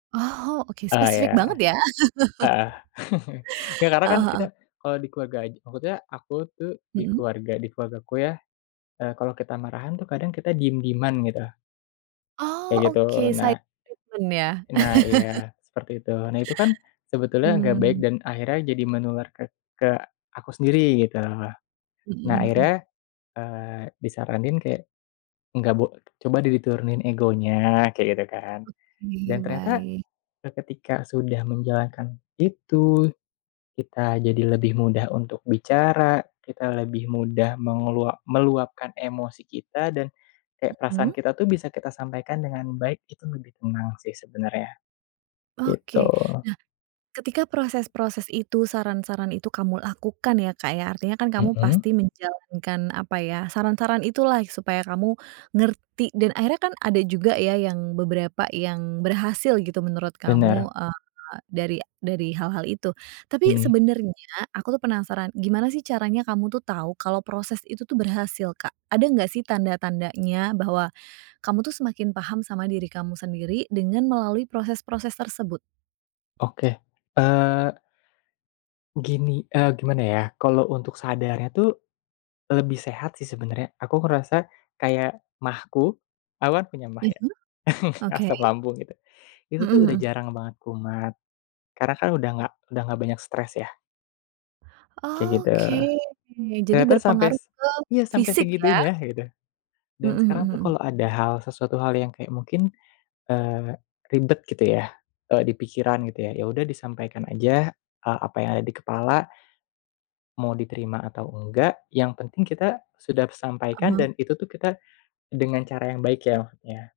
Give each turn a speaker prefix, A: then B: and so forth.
A: Oh, oke
B: Ah iya,
A: spesifik banget ya.
B: heeh. Ya karena kan
A: Heeh heeh.
B: kita kalau di keluarga aj maksudnya, aku tuh di
A: Mhm.
B: keluarga di keluargaku ya, eee, kalo kita marahan tuh kadang kita diem-dieman gitu. Kayak
A: Oh,
B: gitu
A: oke silent
B: nah.
A: treatment ya?
B: Nah iya, seperti itu. Nah itu kan sebetulnya gak baik
A: Mmm.
B: dan akhirnya jadi menular ke ke aku sendiri gitu.
A: Mhm
B: Nah,
A: mhm.
B: akhirnya, eee, disaranin kayak nggak bo coba deh diturunin egonya kayak gitu kan,
A: Oke,
B: dan ternyata
A: baik.
B: seketika sudah menjalankan itu, kita jadi lebih mudah untuk bicara, kita lebih mudah melu meluapkan emosi kita, dan kayak perasaan
A: Mhm.
B: kita tuh bisa kita sampaikan dengan baik itu lebih tenang sih sebenernya, gitu.
A: Oke, nah ketika proses-proses itu saran-saran itu kamu lakukan ya, Kak, ya, artinya kan kamu
B: Mhm.
A: pasti menjalankan, apa ya saran-saran itulah supaya kamu ngerti dan akhirnya kan ada juga ya yang beberapa yang berhasil gitu menurut kamu,
B: Benar.
A: eee, dari dari hal-hal itu. Tapi
B: Mhm.
A: sebenarnya aku penasaran gimana sih caranya kamu tuh tahu kalau proses itu tuh berhasil, Kak? Ada enggak sih tanda-tandanya bahwa kamu tuh semakin paham sama diri kamu sendiri dengan melalui proses-proses tersebut?
B: Oke, eee. Gini, eee, gimana ya kalau untuk sadar nya tuh, lebih sehat sih sebenernya aku ngerasa kayak maag ku, aku kan punya maag ya.
A: Mhm, oke.
B: Asam lambung gitu, itu
A: Mhm
B: tuh udah
A: mhm.
B: jarang banget kumat karena kan udah gak udah nggak banyak stress ya. Kayak gitu.
A: Oke, jadi
B: Ternyata sampe
A: berpengaruh ke
B: iya sampe
A: fisik ya?
B: segitunya gitu. Dan
A: Mhm
B: sekarang
A: mhm
B: tuh
A: mhm.
B: kalo ada hal sesuatu hal yang kayak mungkin, eee, ribet gitu ya, eee, dipikiran gitu ya yaudah disampaikan aja apa yang ada di kepala, mau diterima atau engga yang penting kita sudah
A: Ah
B: sampaikan
A: hah.
B: dan itu tuh kita dengan cara yang baik ya maksudnya.